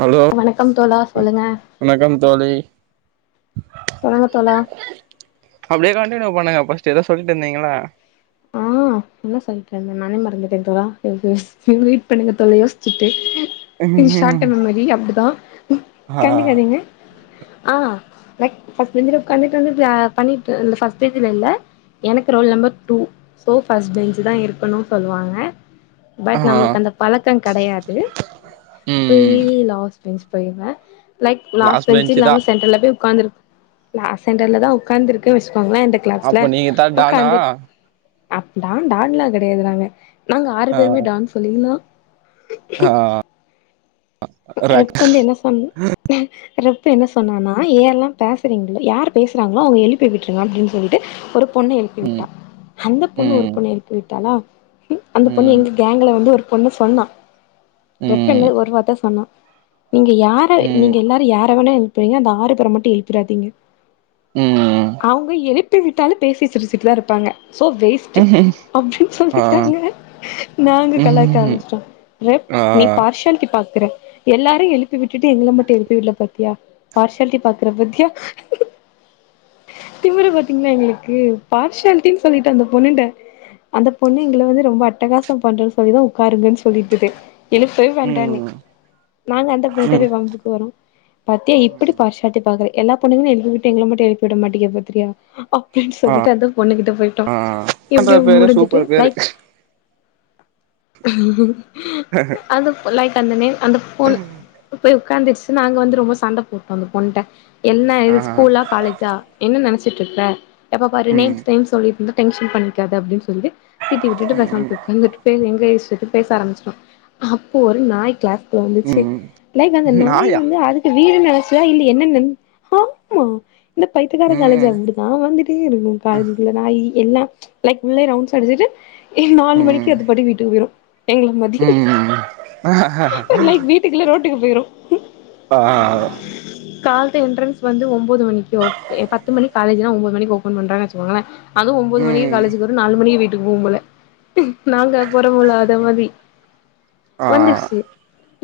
hello வணக்கம் தோழா சொல்லுங்க வணக்கம் தோழி சொல்லுங்க தோழா [unintelligible] பண்ணுங்க பஸ்ட்டு எதோ சொல்லிட்டு இந்தீங்கல்ல ஆ என்ன சொல்ட்ருந்த நானே மறந்துட்டே தோழா [unintelligible] வெயிட் பண்ணுங்க தோழா யோஸ்ச்சுட்டு இது ஷாட் டெம் மெமரி அப்டிதா ஆ கண்டுகாதீங்க ஆ லைக் ஃபர்ஸ்ட் பெஞ்சில உக்காந்துட்ருந்து இப்ப யா பண்ணிட் இந்த ஃபர்ஸ்ட் பெஞ்சில இல்ல எனக்கு roll number two so first பெஞ்சுதா இருக்கணு சொல்லுவாங்க பட் நம்மளுக்கு ஆ அந்த பழக்கங் கெடையாது ம் ஃபுல்லி லாஸ் பெஞ்ச் போயிருவே லைக் லாஸ்ட் பெஞ்ச் பெஞ்சு தா இல்லாம சென்ட்ரல போய் உக்காந்திருப் நா சென்டர்லதா உக்காந்துருக்க வஸ்கோங்ளே இந்த கிளாஸ்ல அப்ப நீங்க தா டானா உக்காந்துட் அப்டான் டான்லா கெடையாது நாங்க நாங்க ஆறு பேருமே டான் சொல்லீங்ளா ஹா ரெப் வந்து என்ன சொன் ரெப்பு என்ன சொன்னானா ஏ எல்லாம் பேசுறீங்ளோ யாரு பேசறாங்ளோ அவுங்க எழுப்பி விட்ருங்க அப்டின் சொல்லிட்டு ஒரு பொண்ணு எழுப்பி ம் விட்டா அந்த பொண்ணு ஒரு ம் பொண்ண எழுப்பி விட்டாலா அந்த பொண்ணு ம் எங்க கேங்க்ல வந்து ஒரு பொண்ணு சொன்னா ரெட் ம் பெண்ணு ஒரு வார்த்தா சொன்னா நீங்க யார ம் நீங்க எல்லாரு யார வேணா எழுப்பிங்க அந்த ஆறு பேர மட்டு எழுப்பிராதீங்க ம் அவங்க எழுப்பி விட்டாலு பேசி சிரிச்சுட்டுதா இருப்பாங்க சோ வேஸ்ட் அப்படி ஆ சொல்லிட்டாங்க நாங்க கலாய்க்க ம் ஆரம்மிச்சிட்டோ ரெப் ஆ நீ பார்ஷாலிட்டி பார் க்கிறே எல்லாரையு எழுப்பி விட்டுட்டு எங்கள மட்டு எழுப்பி விடல பத்தியா பார்ஷ்யாலிட்டி பாக்குற பத்தியா திமுரு பாத்தீங்களா எங்களுக்கு பார்ஷாலிட்டினு சொல்லிட்டு அந்த பொண்ணுட அந்த பொண்ணு எங்கள வந்து ரொம்ப அட்டகாசோ பண்ற சொல்லிதா உக்காருங்கனு சொல்லிட்டுதே எனக்கு சொய வேண்டானே ம் இல்ல அந்த ம் பிள்ளடவே வம்புக்கு வரு பாத்தியா இப்டி பார்ஷ்யாலிட்டி பா க்குற எல்லா பொண்ணுங்களு எழுப்பிவிட்டு எங்கள மட்டு எழுப்பி விட மாட்டீகுற பத்திரியா அப் டினு ஆ சொல்லிட்டு அந்த பொண்ணுகிட்ட போயிட்டோ ஆ அந்த இப்டி பேரு முடிஞ்சுட்டு சூப்பர் பேரு லைக் அந்த புள் லைக் அந்த நே அந்த பொண் போய் உக்காந்துடுச்சு நாங்க வந்து ரொம்ப சண்ட போட்டோ அந்த பொண்ட்ட என்ன ஆ இது ஸ்கூலா காலேஜா என்னனு நெனச்சிட்ருப்ப எப்ப பாரு ம் நேம்ஸ் டேம்ஸ் சொல்லிட்ருந்த டென்ஷன் பண்ணிக்காத அப்டினு சொல்லி திட்டி விட்டுட்டு பெசாம ம் போய் உக்காந்துட்டு பேசி எங்க யேசிட்டு பேச ஆரம்பிச்சிடோ அப்போ ஒரு நாய் கிளாஸ் ல வந்துச்சு ம் லைக் அந்த நாய் நாயா வந்து அதுக்கு வீடுனு நென ச்சா இல்ல என்னனு நென ஆமா இந்த பைத்தயகார காலேஜ் ம் அப்டிதா வந்துட்டே இருக்கு காலேஜு குள்ள நாயி எல்லா லைக் உள்ளயே ரவுண்ட்ஸ் அடிச்சிட்டு நாலு மணிக்கு அது பாட்டுக்கு வீட்டுக்கு போயிரு எங்கள மதி ம் ம் ம் அஹ அஹா அ லைக் வீட்டுக்கு இல்ல ரோட்டுக்கு போயிரு ஆ கால் து என்ட்ரன்ஸ் வந்து ஒம்போது மணிக்கு ஓ பத்து மணிகு காலேஜ்னா ஒம்போது மணிக்கு ஓபன் பண்றாங்கனு வச்சுகோங்களே அது ஒம்போது மணிக்கு ம் காலேஜுக்கு வரு நாலு மணிக்கு வீட் எப்பவுபோல நாங்க போறோமுள்ள அதே மாரி ஆ வந்துச்சி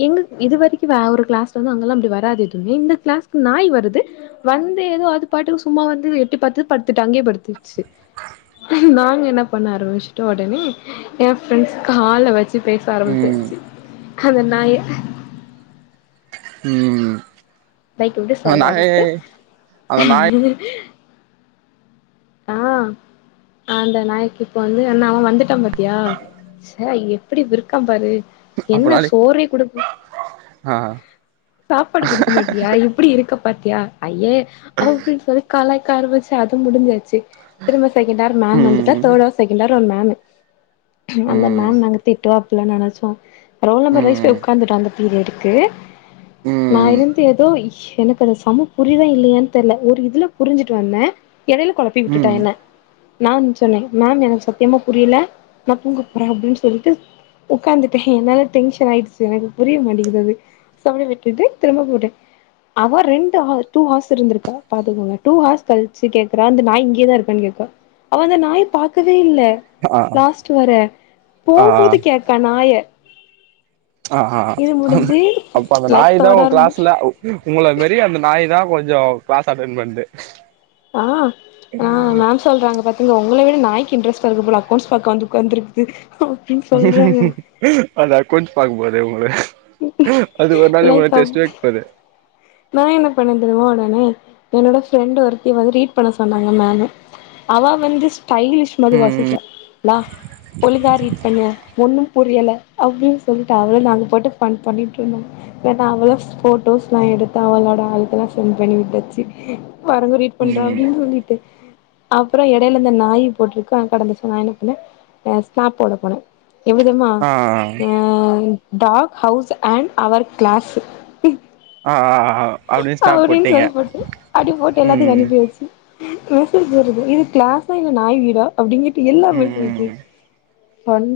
எங்க இது வரைக்கு வேற ஒரு கிளாஸ்ல அங்கெல்லா அப்டி வராது தீமீ இந்த கிளாஸ்கு நாய் வருது வந் து ஏதோ அது பாட்டுகு சும்மா வந்து எட்டி பாத்து படுத்துட்டு அங்கேயே படுத்து சு நாங்க என்னா பண்ண ஆரம்பிச்சுட்டோ ஒடனே ஏ ஃபிரண்ஸ் கால வச் சு பேச ம் ஆரம்பிச்சுசு அந்த நாய ம் லைக் எப்டி அந்த நாயே சொல்றதுக்கு அந்த நாய் ஆ அந்த நாய்க்கி இப்ப வந்து அண்ணா அவ வந்துட்டா பாத்தியா அ எப்டி விற்கா பாரு என்ன அப்பனாலே சோ ஆ சாப்பாடு குடுக்க மாட்டியா இப்டி இருக்க பாத்தியா ஐயே அப்டினு சொல்லி கலாய்க ஆரம்பிச்சா அது முடிஞ்சா திரும்ப செகண்டார் மேம் வந்துட்டா ம் தேர்டு அர் செகண்ட அர் ஒரு மேமு அந்த ம் மேம் மேங்க திட்வாப் புல்ல நெனச்சோ ரோல் நம்பர் வைஸ் பே ம் உக்காந்துட்டோ அந்த பீரியடுக்கு நா ம் இருந்து எதோ எனக்கு அத சம்மு புரியிதா இல்லியான் தெர்ல ஒரு இத் துல புரிஞ்சிட் வந்தே எடைல பி விட்டுட்டா ம் என்ன நான் சொன்னே மேம் எனக் சத்யமா புரிய்ல நா தூங்கு பொற அப்டின் சொல்லிட்டு உக்காந்துட்டே என்னால டெங்ஷென் ஆயிட்சு எனகு புரியு மாட்டேங்கிது அது சவுழி விட்டுட்டு திரும்ப போட்டே அவ ரெண்டு ஹார் டூ ஹாஸ் இருந்திருக்கா பாத்துகோங்க டூ ஹாஸ் கல்ச்சு கேக்றா இந்த நாய் இங்கேதா இருப்பன் கேக்வா அவ அந்த நாய பாக்கவே இல் ல ஆ லாஸ்ட் வர ஆ போவும்போது கேக்கா நாய ஆ ஹா இது ஆ முடிஞ்சு அப்ப அத லைக் நாயி தா தேர்ட் ஒ ஆர் க்ளாஸ்ல உங்குள மேரி அந்த நாய் தா கொஞ்சொ க்ளாஸ் அட்டென் பண்து ஆ ஆ மேம் சொல்றாங்க பாத்தீங்க ஒங்ள விட நாய்க் இன்ரெஸ்டாருக்கு போல அக்கோண்ஸ் பாக்க வந்து உக்காந்ருக்து அது அக்கோண்ஸ் பாக்க போதே உங்ள அது ஒரு நாள் உங்ள லைக் அவ் டெஸ்ட் வெக் போது நா என்ன பண்ணேன் தெரிமாஒடனே என்னோட ஃப்ரெண்ட் ஒருத்திய வந்து ரீட் பண்ண சொன்னாங்க மேமு அவா வந்து ஸ்டைலிஷ் மதி ம் வாசிச்சா லா ஒலுங்கா ரீட் பண்ணு ஒண்ணும் பொர்யல்ல அப்டின் சொல்லிட் அவளு அங்கு போட்டு பண் பண்ணிட்ருந்தோ வேண்ணா அவளு ஃபோட்டோஸ்லா எடுத் தவள்ளோட ஆல்க்கல்லா சென் பண்ணி விட்டுச்சு பாருங்க ரீட் பண்றா ம் அப்டின் சொல்லிட்டு அப்றோ எடைல இந்த நாயி போட்ருக்கா கடந்துச்சு நா என்ன பண்ண ஸ்னாப் போட போனே எவ்விதம்மா ஆ ஆ டாக் ஹவுஸ் அண் அவர் க்ளாஸு ஆ ஆ ஆ அப்டின் அவ்டின் சொல்லி போட்டு அடி போட் எல்லாத்துக் ம் அனுப்பி வெச்சு மெசேஜ் வருது இது க்ளாஸ் இன்ன நாய் வீடா அப்டிங்கிட்டு எல்லா மில் [unintelligible]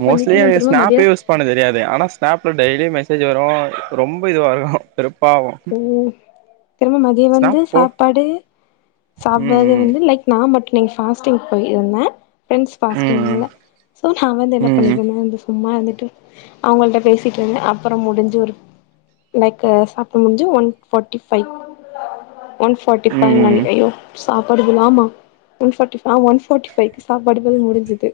மோஸ்லி எனகு ஸ்னேபே யூஸ் பண்ண தெரியாது ஆனா ஸ்னேப்ல டெய்லி மெசேஜ் வர் ரொம்ப இதுவா இருக்கு தெருப்பாவு திரும மதிய வந்து சாப்பாடு சாப்டாது ம் வந்து லைக் நா மட்டு நீங் ஃபாஸ்டிங் போய் இருந்தன் ஃபிரெண்ஸ் ஃபாஸ்டிங் ம் இல்ல சோ நா வந்து என்ன ம் பண்ணிட்ருந்தேந்து இந்து சும்மா எந்து அவுங்கள்ட்ட பேசிக் இருந்தே அப்பறொ முடுஞ்சு ஒரு லைக்கு சாப் இப்ப முஞ்சு one forty five one forty five ம் நனைக் அய்யோ சாப்பாடுகுள் ஆமா ஒன் ஃபாட்டிஃப் ஆ ஒன் ஃபாட்டி ஃபைக்கு சாப்பாடுகள் முடுஞ்சுது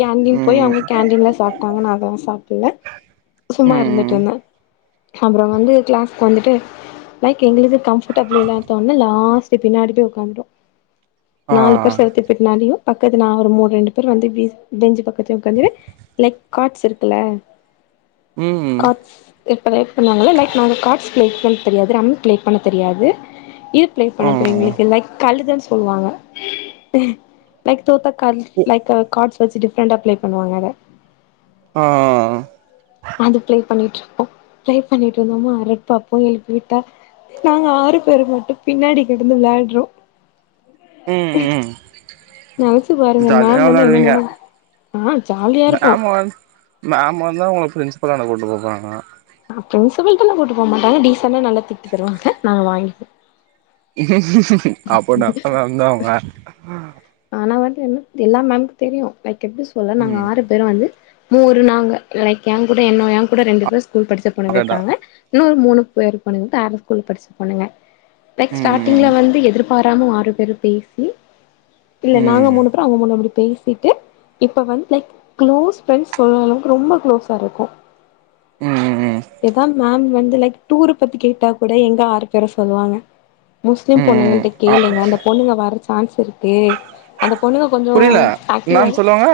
கேண்டீன் போய் ம் ம் அவுங்க கேண்டீன்ல சாப்ட்டாங்க நா அதலா சாப்புல்ல சும்மா ம் இருந்துட்ருந்த அப்றோ வந்து க்ளாஸ் கோந்துட்டு லைக் எங்ளுக்து கம்ஃபுட்டபுள் இல்லான்த்தோன்ல லாஸ்டு பின்னாடி பே உக்காந்ட்டோ ஆ நாலு பேர் செல்த்தி பிட் நாலியு பக்கத்து நா ஒரு மூ ரெண்டு பேர் வந்து பீஸ் பெஞ்சு பக்கத்லே உக்காந்திரு லைக் காட்ஸ் இருக்குல்ல ம் காட்ஸ் இப்ப ரேக் பண்ணாங்கள லைக் நாங்க காட்ஸ் க்ளேக் பண் தெரியாது ரம்மி க்ளேக் பண்ண தெரியாது இது ப்ளே ஆ பண்ண தெரியு எங்ளுக்கு லைக் கலுதன்ஸ் சொல்லுவாங்க லைக் தோத்தக்கால் லைக் அ காட்ஸ் வச்சி டிஃப்ரண்டா ப்ளே பண்ணுவாங்க அத ஆ அது ப்ளே பண்ணிட்டு ப்ளே பண்ணிட் இருந்தோமா ரெட் பா போயி எழுப்பி விட்டா நாங்க ஆறு பேர் மொட்டு பின்னாடி கெடுந்து விளாட்றோ ம் ம் நெலச்சு பாருங்க ஜாலியா மேம் வந்து வெளாடுவீங்க என்னனெனங் [unintelligible] மேம் வந்தா ஒங்ள ஃப்ரின்ஸ்பலான கூட்டு போப்போறாங்க பிரின்சிபல்ட்டலா கூட்டு போவ் மாட்டாங்க டீசன்டா நல்ல திட்டி தருவாங்க நாங்க வாங்கிப்போ அப்போ நப்த மேம் தா அவுங்க ஆனா வந்து என்ன எல்லா மேம்க் தெரியு லைக் எப்டி சொல்ல நாங்க ம் ஆறு பேரு வந்து மூரு நாங்க லைக் எ கூட என்னோ ஏ கூட ரெண்டு பேர் ஸ்கூல் படிச்ச பொண்ணுங்க கேட்டா இருக்காங்க இன்னொரு மூணு பேரு பொண்ணுங்க வேற ஸ்கூல படிச்ச பொண்ணுங்க லைக் ம் ஸ்டாடிங்ள ம் வந்து எதிர்ப் வராம ஆறு பேரு பேசி இல்ல நாங்க ம் மூணு பேரு அவுங்க மூணு அப்டி பேசிட்டு இப்ப வந்த் லைக் க்ளோஸ் ஃப்ரெண்ட்ஸ் சொல்ற அளவுக்கு ரொம்ப குளோஸா இருக்கோ ம் ம் எதா மேம் வந் து லைக் டூரு பத்தி கேட்டா கூட எங்க ஆறு பேர சொல்வாங்க முஸ்லிம் ம் ம் பொண்ணுங்கள்ட்ட ஆ கேளுங்க அந்த பொண்ணுங்க வர சான்ஸ் இருக்கு அந்த பொண்ணுங்க கொஞ்சோ புரியல என்னான்னு ஆக்டிவாவே சொல்லுவாங்க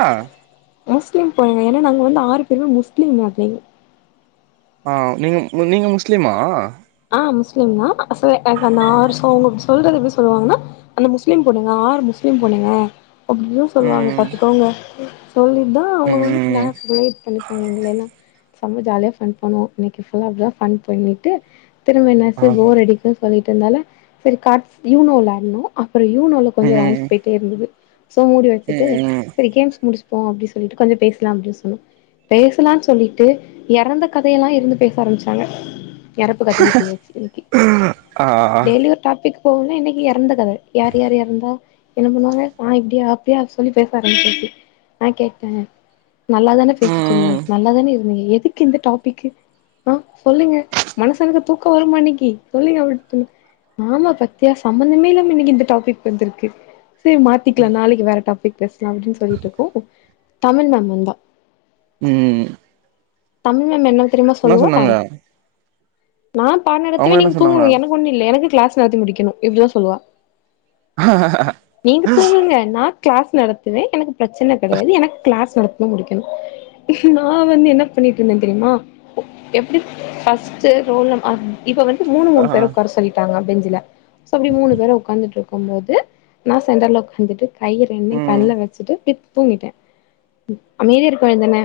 ப்ச் முஸ்லிம் பொண்ணுங்க ஏனா நாங்க வந்து ஆறு பேருமே முஸ்லீம் மாதிரி ஆ நீங்க மு நீங்க முஸ்லீமா ஆ முஸ்லிம்தா [unintelligible] சொல்றது எப்டி சொல்வாங்கனா அந்த முஸ்லீம் பொண்ணுங்க ஆறு முஸ் லீம் பொண்ணுங்க அப்டீனு சொல்வாங்க ம் பாத்துக்கோங்க சொல்லிட்தா அவுங்க ம் வந்து ம் க்ளாஸ் [unintelligible] பண்ணிர்ப்பாங்க எங்களயெல்லா செம ஜாலியா ஃபன் பண்ணுவோ இன்னைக்கு ஃபுல்லா அப்டிதா ஃபன் பண்ணிட்டு திரும்ப என்னாச்சு ஆ போர் அடிக்கு சொல்லிட் இருந்தால செரி காட்ஸ் யூனோ வெளாட்னோ அப்றோ யூனோல கொஞ்சோ ரவுண்ஸ் ம் பேய்ட்டே இருந்தது சோ மூடி வச்சிட்டு ம் செரி கேம்ஸ் முடிச்சுப்போ அப்டி சொல்லிட்டு கொஞ்சோ பேசலா அப்டின் சொல் பேஸ்லான் சொல்லிட்டு எறந்த கதையெல்லா இருந்து பேச ஆரம்மிச்சாங்க இப்போ கதையே பேயாச்சு இன்க்கி ஆ டெய்லி ஒரு டாபிக் இப்போனே இன்னைக்கி எறந்த கத யார் யார் இறந்தா என்ன பண்ணுவாங்க ஆ இப்டியா அப்டியா சொல்லி பேச ஆரம்பிச்சாச்சி ஆ கேட்ட நல்லாதான பேசிட்ருந்தீங்க ம் நல்லாதான இருந்தீங்க எதுக்கு இந்த டாபிக்கு ஆ சொல்லுங்க மனுசனுக்கு தூக்கோ வருமா இன்னிக்கி சொல்லுங்க ஒரு து ஆமா பாத்தியா சம்மந்தமே இல்லாம இன்னைக்கு இந்த டாபிக் வந்துருக்கு செர் மாத்திக்லா நாளைக்கு வேற டாபிக் பேஸ்லா அப்டின் சொல்லிட்ருக்கோ தமிழ் மேம் வந்தா ம் தமிழ் மேம் என்ன தெரியுமா என்ன சொல்லுவோ சொன்னாங்க ஆம் நா பாட நடத்துவே அவங்க என்ன நீங்க சொன்னாங்க தூங்குங்க எனக்கு ஒண்ணு இல்ல எனக்கு கிளாஸ் நடத்தி முடிக்கனு இப்டிதா சொல்லுவா நீங்க தூங்குங்க நா கிளாஸ் நடத்துவே எனக்கு பிரச்சன கெடையாது எனக்கு கிளாஸ் நடத்தி முடிக்கனு நா வந்து என்ன பண்ணிட்டுருந்தே தெரியுமா எப்டி ஃபஸ்ட் ரோல் நம் ஆ இப்ப வந்து மூணு மூணு ஆ பேர உக்கார சொல்லிட்டாங்க மேம் பெஞ்சில சோ அப்டி மூணு பேர் ஒக்காந்துட்டுருக்கு போது நா சென்டர்ல ஒக்காந்துட்டு கய்ய ரெண்டையு ம் கண்ல வச்சிட்டு த் தூங்கிட்டே அமைதியா இருக்க வேனு தான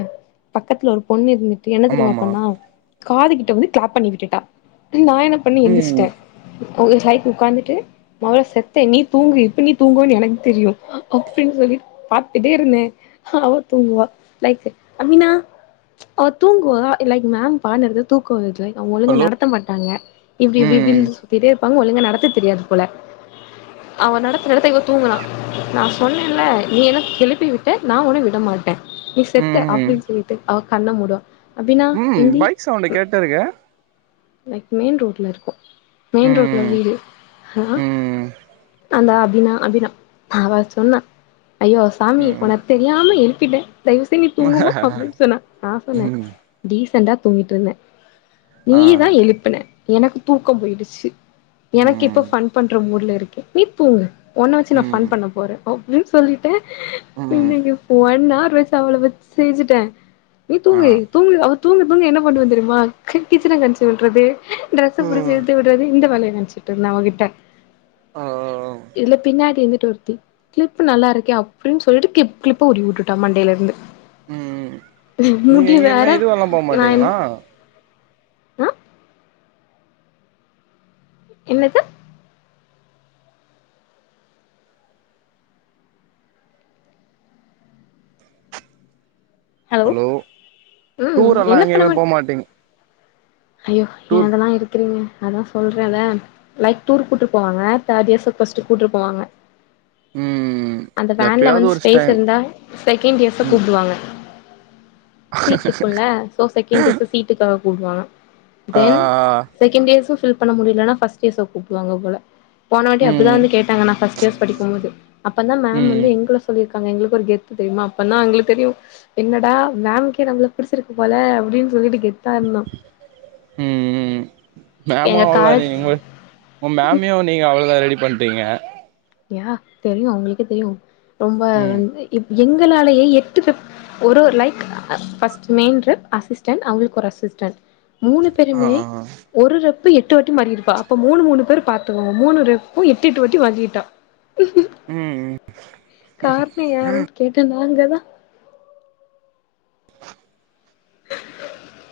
பக்கத்துல ஒரு பொண்ணு இருந்துட் டு என்ன ஆமா தெரியுமா ஆமா பண்ணா காது கிட்ட வந்து கிளாப் பண்ணி விட்டுட்டா ச்சுலி நா என்ன பண்ணி ம் எந்திர்ஸ்ட்டே அவுங்க சாய்க்கு உக்காந்துட்டு மவுள செத்த நீ தூங்கு இப்ப நீ தூங்குவன் எனக்கு தெரியு அ அப்பின் சொல்லிட் பாத்துக்ட்டே இருந்தே அவ தூங்குவா லைக் அமினா அவ தூங்குவா லைக் மேம் பாட நடத்துறது தூக்கோ வருது லைக் அவுங்க ஒழுங்க ஹலோ நடத்த மாட்டாங்க இப்டி இப்டி ம் இப்டின் சுத்திட்டே இருப்பாங்க ஒழுங்கா நடத்த தெரியாது போல அவ நடத்த நடத்த இவ தூங்குனா நா சொன்னேன்ல நீ எனக் எழுப்பி விட்ட நா ஒன்ன விட மாட்டே நீ செத்த ம் அப்டின் சொல்லிட்டு அவ கண்ண மூடுவா அப்டினா ம் இந்தி பைக் சவுண்ட ம் கேட்டருக்க லைக் மெயின் ரோட்ல இருக்கோ மெயின் ரோட்ல ம் வீடு ஹ ஆ ம் அந்தா அபினா அபினா அவ சொன்னா ஐயோ சாமி ம் ம் உன தெரியாம எழுப்பிட்டே தயவுசென் நீ தூங்குமா அப்டின் சொன்னா நா சொன்னே டீசன்டா தூங்கிட்ருந்தே ஆ நீதா எழுப்புன எனக்கு தூக்கோ போயிடுச்சு எனக்கு இப்ப ம் ஃபன் பண்ற மூட்ல இருக்கே நீ தூங்கு ஒன்ன வச்சி நா ஃபன் ம் பண்ண போறே ஒ அப்டின்னு சொல்லிட்டே ம் இன்னைக்கி ஒன்னாறு வெச்சி அவள வெச்சு செஞ்சிட்டே நீ ஆ தூங்கு தூங்கு அவ தூங்க தூங்க என்ன பண்ணுவ தெரியுமா கிச் கிச்சன [unintelligible] விட்றது ட்ரெஸ்ஸ புடிச்ச ம் இழுத்து விடுறது இந்த வேலைய நெனச்சிட்டு இருந்தா அவகிட்ட ஆ [unintelligible] இதுல பின்னாடி இருந்துட்டு ஒருத்தி கிளிப்பு நல்லா இருக்கே அப்டின்னு சொல்ட்டு கிளிப் கிளிப்ப உருவிவுட்டுட்டா மண்டையிலெருந்து ம் ம் நீங்க எங்கியுமே இதுவால்லா போ நா என் மாட்டீங்ளா ஆ என்னது ஹலோ ம் டூர் அல்லா என்ன பண்ண எங்கியுமே மாட் போமாட்டீங் ஐயோ ஏ அதெல்லா இருக்குறீங்க அதா சொல்றேன்ல லைக் டூர் கூட்ரு போவாங்க தேர்ட் இயர்ஸ்ஸு ஃபஸ்ட்டு கூட்ரு போவாங்க ம் அந்த வேன்ல எப்பயாவது வந்து ஒரு ஸ்பேஸ் டைம் இருந்தா செகண்ட் இயர்ஸ்ஸ ம் கூப்டுவாங்க சீட் இருக்குல்ல சோ செகண்ட இயர்ஸ்ஸா சீட்டுக்காக கூப்டுவாங்க ஆ தென் செகண்ட் இயர்ஸ்ஸ பில் பண்ண முடியலனா ஃபஸ்ட் இயேர்ஸ்ஸ கூப்டுவாங்க போல போனவாட்டி அப்டிதா ம் வந்து கேட்டங்க நா ஃபஸ்ட் இயர்ஸ் படிக்கு போது அப்பதா மேம் வந்து ம் எங்கள சொல்லிருக் கங்க எங்களுக்கு ஒரு கெத்து தெரியுமா அப்பன்தா எங்குளுக்கு தெரியு என்னடா மேம் கே நம்ள புடிச்சிருக்கு போல அப்டின் சொல்லிட்டு கெத்தா இருந்தோ ம் ம் ம் எங்க மேமும் காலேஜ் [unintelligible] உங்க மேமையு நீங்க அவ்ளோதா ரெடி பண்டிங்க யா தெரியு அவுங்களுக்கே தெரியு ரொம்ப ம் வந்து இப் எங்களாலேயே எட்டு [inaudible] ஒரு ஒரு லைக் அ ஃபர்ஸ்ட்டு மெயின்ரு அசிஸ்டென்ட் அவுங்குளுக்கொரு அசிஸ் டன்ட் மூணு ஆ பேருமே ஆ ஒரு ரப் [inaudible] எட்டு வட்டி மாறிருப்பா அப்ப மூணு மூணு பேர் பாத்துக்கோங்க மூணு ரெப்பு எட்டு எட்டு வாட்டி வாங்கிட்டா ம் ம் கார்ணொ யாருன்னு கேட்டா நாங்கதா